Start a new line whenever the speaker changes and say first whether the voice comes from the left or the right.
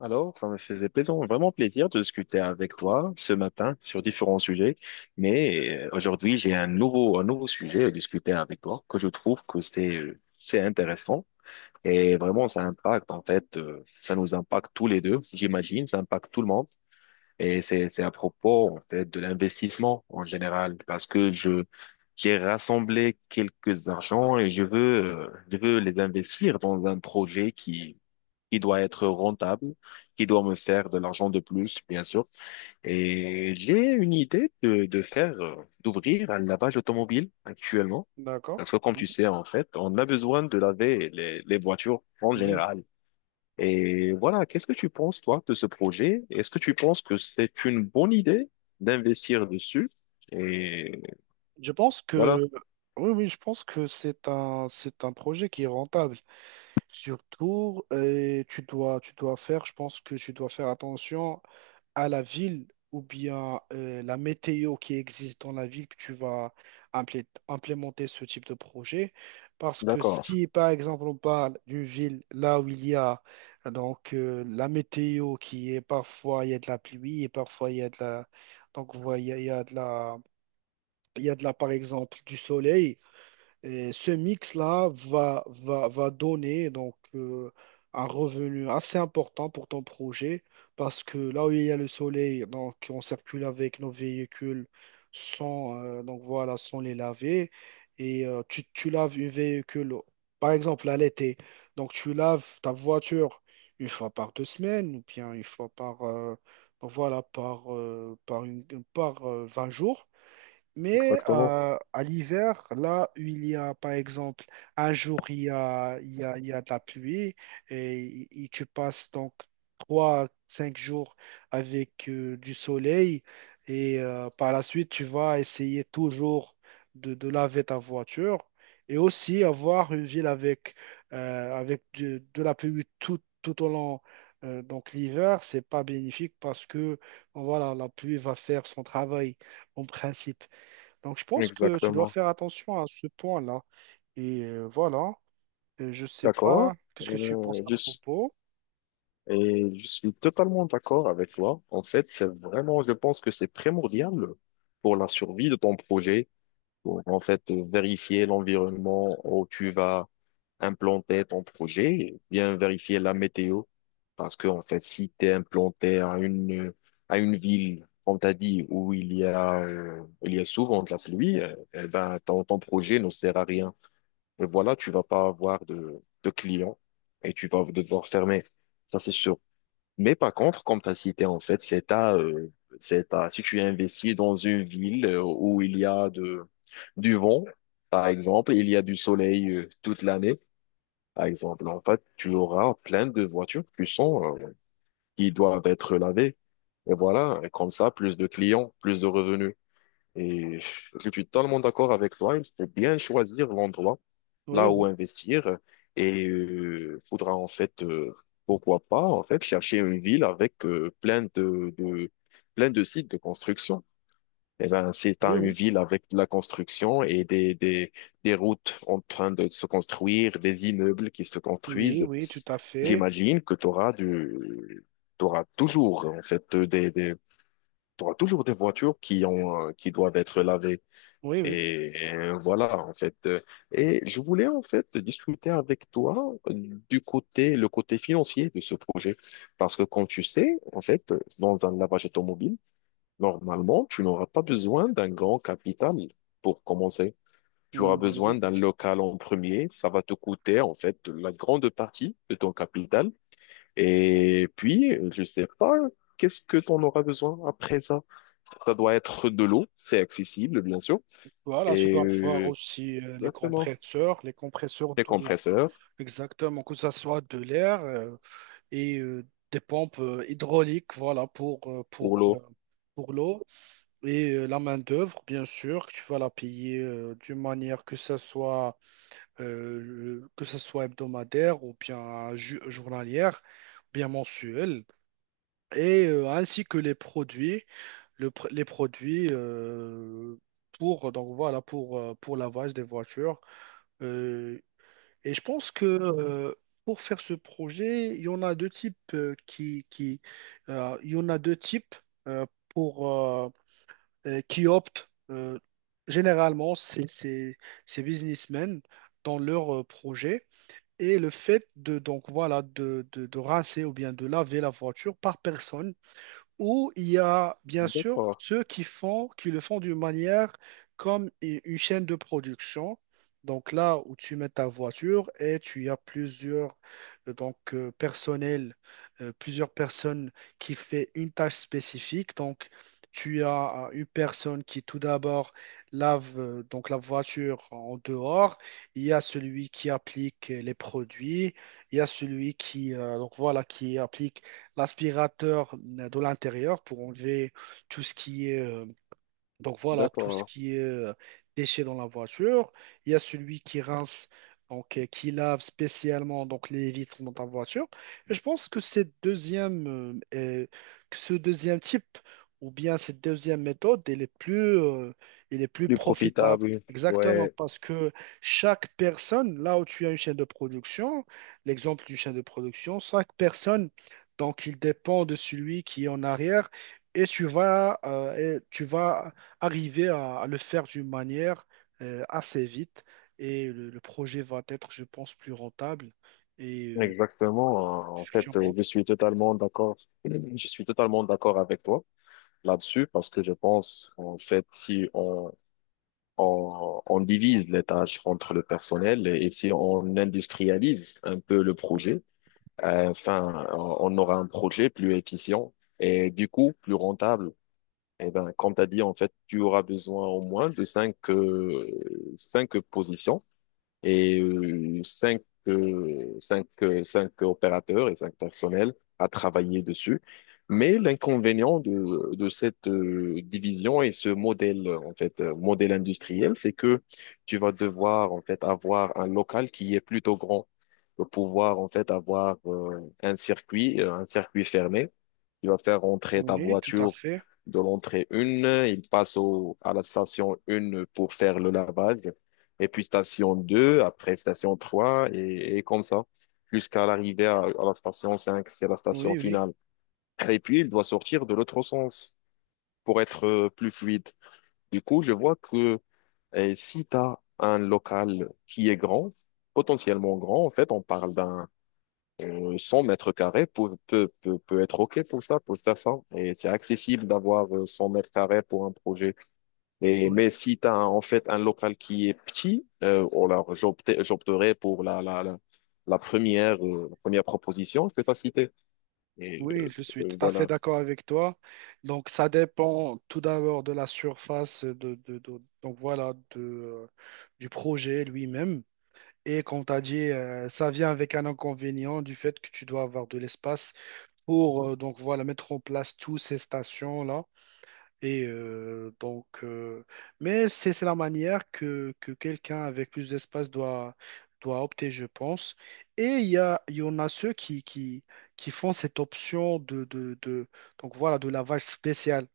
left: Alors, ça me faisait plaisir, vraiment plaisir de discuter avec toi ce matin sur différents sujets. Mais aujourd'hui, j'ai un nouveau sujet à discuter avec toi que je trouve que c'est intéressant et vraiment ça impacte, en fait, ça nous impacte tous les deux, j'imagine, ça impacte tout le monde. Et c'est à propos, en fait, de l'investissement en général parce que j'ai rassemblé quelques argents et je veux les investir dans un projet qui doit être rentable, qui doit me faire de l'argent de plus, bien sûr. Et j'ai une idée de faire, d'ouvrir un lavage automobile actuellement. Parce
right: D'accord.
left: que comme tu
right: Mm.
left: sais, en fait, on a besoin de laver les voitures en
right: Oui, oui.
left: général. Et voilà, qu'est-ce que tu penses, toi, de ce projet? Est-ce que tu penses que c'est une bonne idée d'investir dessus? Et
right: Je pense
left: voilà.
right: que oui, oui, je pense que c'est un projet qui est rentable. Surtout, je pense que tu dois faire attention à la ville ou bien la météo qui existe dans la ville que tu vas implémenter ce type de projet. Parce que
left: D'accord,
right: si, par exemple, on parle d'une ville là où il y a la météo qui est parfois il y a de la pluie et parfois il y a de la donc voilà, il y a de la il y a de là, par exemple, du soleil. Et ce mix-là va donner un revenu assez important pour ton projet parce que là où il y a le soleil, donc, on circule avec nos véhicules sans, donc, voilà, sans les laver. Et tu laves un véhicule, par exemple, à l'été. Donc, tu laves ta voiture une fois par deux semaines ou bien une fois par, donc, voilà, par, par, une, par 20 jours. Mais
left: exactement,
right: à l'hiver, là où il y a, par exemple, un jour, il y a de la pluie et tu passes donc trois, cinq jours avec du soleil et par la suite, tu vas essayer toujours de laver ta voiture et aussi avoir une ville avec, avec de la pluie tout, tout au long. Donc l'hiver, c'est pas bénéfique parce que voilà, la pluie va faire son travail en principe. Donc, je pense que tu dois
left: exactement.
right: faire attention à ce point-là. Et voilà. Je sais pas
left: D'accord.
right: qu'est-ce que tu penses à propos.
left: Et je suis totalement d'accord avec toi. En fait, c'est vraiment, je pense que c'est primordial pour la survie de ton projet, pour en fait vérifier l'environnement où tu vas implanter ton projet, et bien vérifier la météo. Parce que, en fait, si tu es implanté à une ville, comme t'as dit, où il y a souvent de la pluie, eh ben, ton projet ne sert à rien. Et voilà, tu vas pas avoir de clients et tu vas devoir fermer. Ça, c'est sûr. Mais par contre, comme tu as cité, en fait, c'est à, si tu investis dans une ville où il y a du vent, par exemple, il y a du soleil toute l'année, par exemple, en fait, tu auras plein de voitures qui sont, qui doivent être lavées. Et voilà, et comme ça, plus de clients, plus de revenus. Et je suis totalement d'accord avec toi, il faut bien choisir l'endroit
right: Oui,
left: là où
right: oui,
left: investir. Et il faudra en fait, pourquoi pas, en fait, chercher une ville avec plein de sites de construction. Et ben, si tu
right: oui,
left: une
right: oui,
left: ville avec de la construction et des routes en train de se construire, des immeubles qui se
right: oui,
left: construisent,
right: oui, tout à fait.
left: j'imagine que tu auras t'auras toujours, en fait, t'auras toujours des voitures qui ont, qui doivent être lavées.
right: Oui, oui.
left: Et voilà, en fait. Et je voulais en fait discuter avec toi du côté, le côté financier de ce projet. Parce que comme tu sais, en fait, dans un lavage automobile, normalement, tu n'auras pas besoin d'un grand capital pour commencer. Tu auras
right: Mm,
left: besoin
right: oui.
left: d'un local en premier. Ça va te coûter, en fait, la grande partie de ton capital. Et puis, je sais pas, qu'est-ce que tu en auras besoin après ça? Ça doit être de l'eau. C'est accessible, bien sûr.
right: Voilà, tu
left: Et
right: dois avoir
left: euh,
right: aussi
left: Exactement.
right: les compresseurs
left: Des
right: de,
left: compresseurs
right: exactement, que ça soit de l'air. Et euh, des pompes hydrauliques, voilà,
left: pour l'eau.
right: pour l'eau. Et la main-d'œuvre, bien sûr, que tu vas la payer d'une manière que ce soit, que ça soit hebdomadaire ou bien journalière, ou bien mensuelle. Et ainsi que les produits, les produits pour, donc voilà, pour lavage des voitures. Euh, et je pense que pour faire ce projet, il y en a deux types qui il y en a deux types pour qui optent généralement c'est ces businessmen dans leur projet et le fait de donc voilà de rincer ou bien de laver la voiture par personne ou il y a bien sûr
left: D'accord,
right: ceux qui font, qui le font d'une manière comme une chaîne de production. Donc là où tu mets ta voiture et tu as plusieurs personnels, plusieurs personnes qui fait une tâche spécifique. Donc tu as une personne qui tout d'abord lave donc la voiture en dehors. Il y a celui qui applique les produits. Il y a celui qui donc voilà qui applique l'aspirateur de l'intérieur pour enlever tout ce qui est donc voilà, tout ce
left: d'accord.
right: qui est déchets dans la voiture. Il y a celui qui rince, qui lave spécialement donc les vitres dans ta voiture. Et je pense que cette deuxième, que ce deuxième type ou bien cette deuxième méthode, elle est plus
left: Plus
right: profitable.
left: profitable.
right: Exactement,
left: Ouais,
right: parce que chaque personne, là où tu as une chaîne de production, l'exemple d'une chaîne de production, chaque personne, donc il dépend de celui qui est en arrière et tu vas arriver à le faire d'une manière assez vite et le projet va être, je pense, plus rentable. Et
left: exactement. En
right: qu'est-ce que tu en
left: fait,
right: penses?
left: je suis totalement d'accord. Je suis totalement d'accord avec toi là-dessus parce que je pense, en fait, si on, on divise les tâches entre le personnel et si on industrialise un peu le projet, enfin, on aura un projet plus efficient et du coup plus rentable. Eh ben, comme tu as dit, en fait, tu auras besoin au moins de 5 positions et cinq opérateurs et 5 personnels à travailler dessus. Mais l'inconvénient de cette division et ce modèle, en fait, modèle industriel, c'est que tu vas devoir, en fait, avoir un local qui est plutôt grand pour pouvoir, en fait, avoir un circuit fermé il va faire rentrer ta
right: Oui, tout à
left: voiture
right: fait.
left: de l'entrée 1, il passe à la station 1 pour faire le lavage, et puis station 2, après station 3 et comme ça, jusqu'à l'arrivée à la station 5 c'est la station
right: Oui, oui,
left: finale. Et puis, il doit sortir de l'autre sens pour être plus fluide. Du coup, je vois que si tu as un local qui est grand, potentiellement grand, en fait, on parle d'un 100 mètres carrés peut être OK pour ça, pour faire ça. Et c'est accessible d'avoir 100 mètres carrés pour un projet. Et,
right: oui,
left: mais si tu as en fait un local qui est petit, ou alors j'opterais pour la première proposition que tu as citée. Et
right: oui, je suis tout à fait
left: voilà.
right: d'accord avec toi. Donc, ça dépend tout d'abord de la surface, de, donc voilà, de, du projet lui-même. Et comme tu as dit, ça vient avec un inconvénient du fait que tu dois avoir de l'espace pour donc voilà, mettre en place toutes ces stations-là. Et mais c'est la manière que quelqu'un avec plus d'espace doit, doit opter, je pense. Et il y a, il y en a ceux qui font cette option de, donc voilà, de lavage spécial.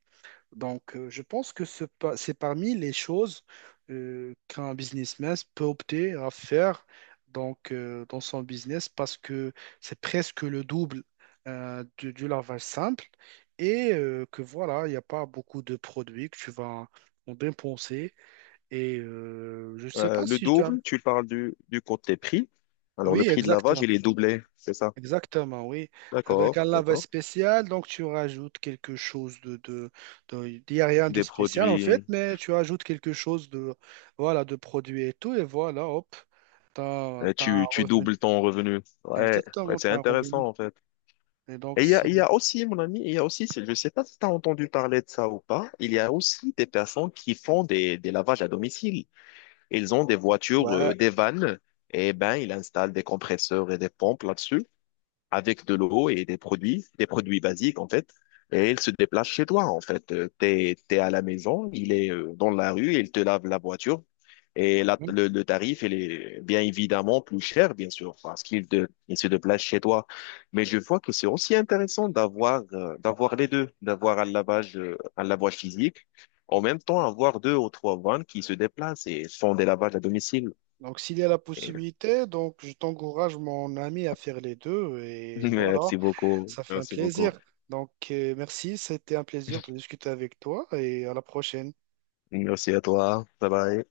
right: Donc, je pense que c'est parmi les choses qu'un businessman peut opter à faire donc, dans son business parce que c'est presque le double du lavage simple et que voilà, il n'y a pas beaucoup de produits que tu vas en dépenser. Et je ne sais pas
left: Le
right: si tu as...
left: double, tu parles du côté prix. Alors le
right: Oui,
left: prix de
right: exact.
left: lavage, il est doublé, c'est ça?
right: Exactement, oui. Avec un
left: D'accord,
right: lavage
left: d'accord.
right: spécial, donc tu rajoutes quelque chose de, il n'y a rien de
left: Des
right: spécial en fait,
left: produits,
right: mais tu rajoutes quelque chose de, voilà, de produit et tout, et voilà, hop, t'as un
left: tu
right: revenu.
left: doubles ton revenu. Ouais, ouais,
right: Exactement,
left: c'est
right: t'as un revenu.
left: intéressant en fait.
right: Et donc,
left: Et il y
right: si,
left: a aussi, mon ami, il y a aussi, je ne sais pas si tu as entendu parler de ça ou pas, il y a aussi des personnes qui font des lavages à domicile. Ils ont des voitures,
right: ouais.
left: des vannes, et ben, ils installent des compresseurs et des pompes là-dessus avec de l'eau et des produits basiques en fait, et il se déplace chez toi en fait. T'es à la maison, il est dans la rue, il te lave la voiture et
right: Mhm.
left: le tarif il est bien évidemment plus cher bien sûr parce il se déplace chez toi. Mais je vois que c'est aussi intéressant d'avoir d'avoir les deux, d'avoir un lavage physique. En même temps, avoir deux ou trois vannes qui se déplacent et font des lavages à domicile.
right: Donc, s'il y a la
left: Et-
right: possibilité, donc, je t'encourage, mon ami, à faire les deux, et voilà,
left: Merci beaucoup.
right: ça fait un
left: Merci beaucoup.
right: plaisir. Donc, merci, c'était un plaisir de discuter avec toi, et à la prochaine.
left: Merci à toi. Bye bye.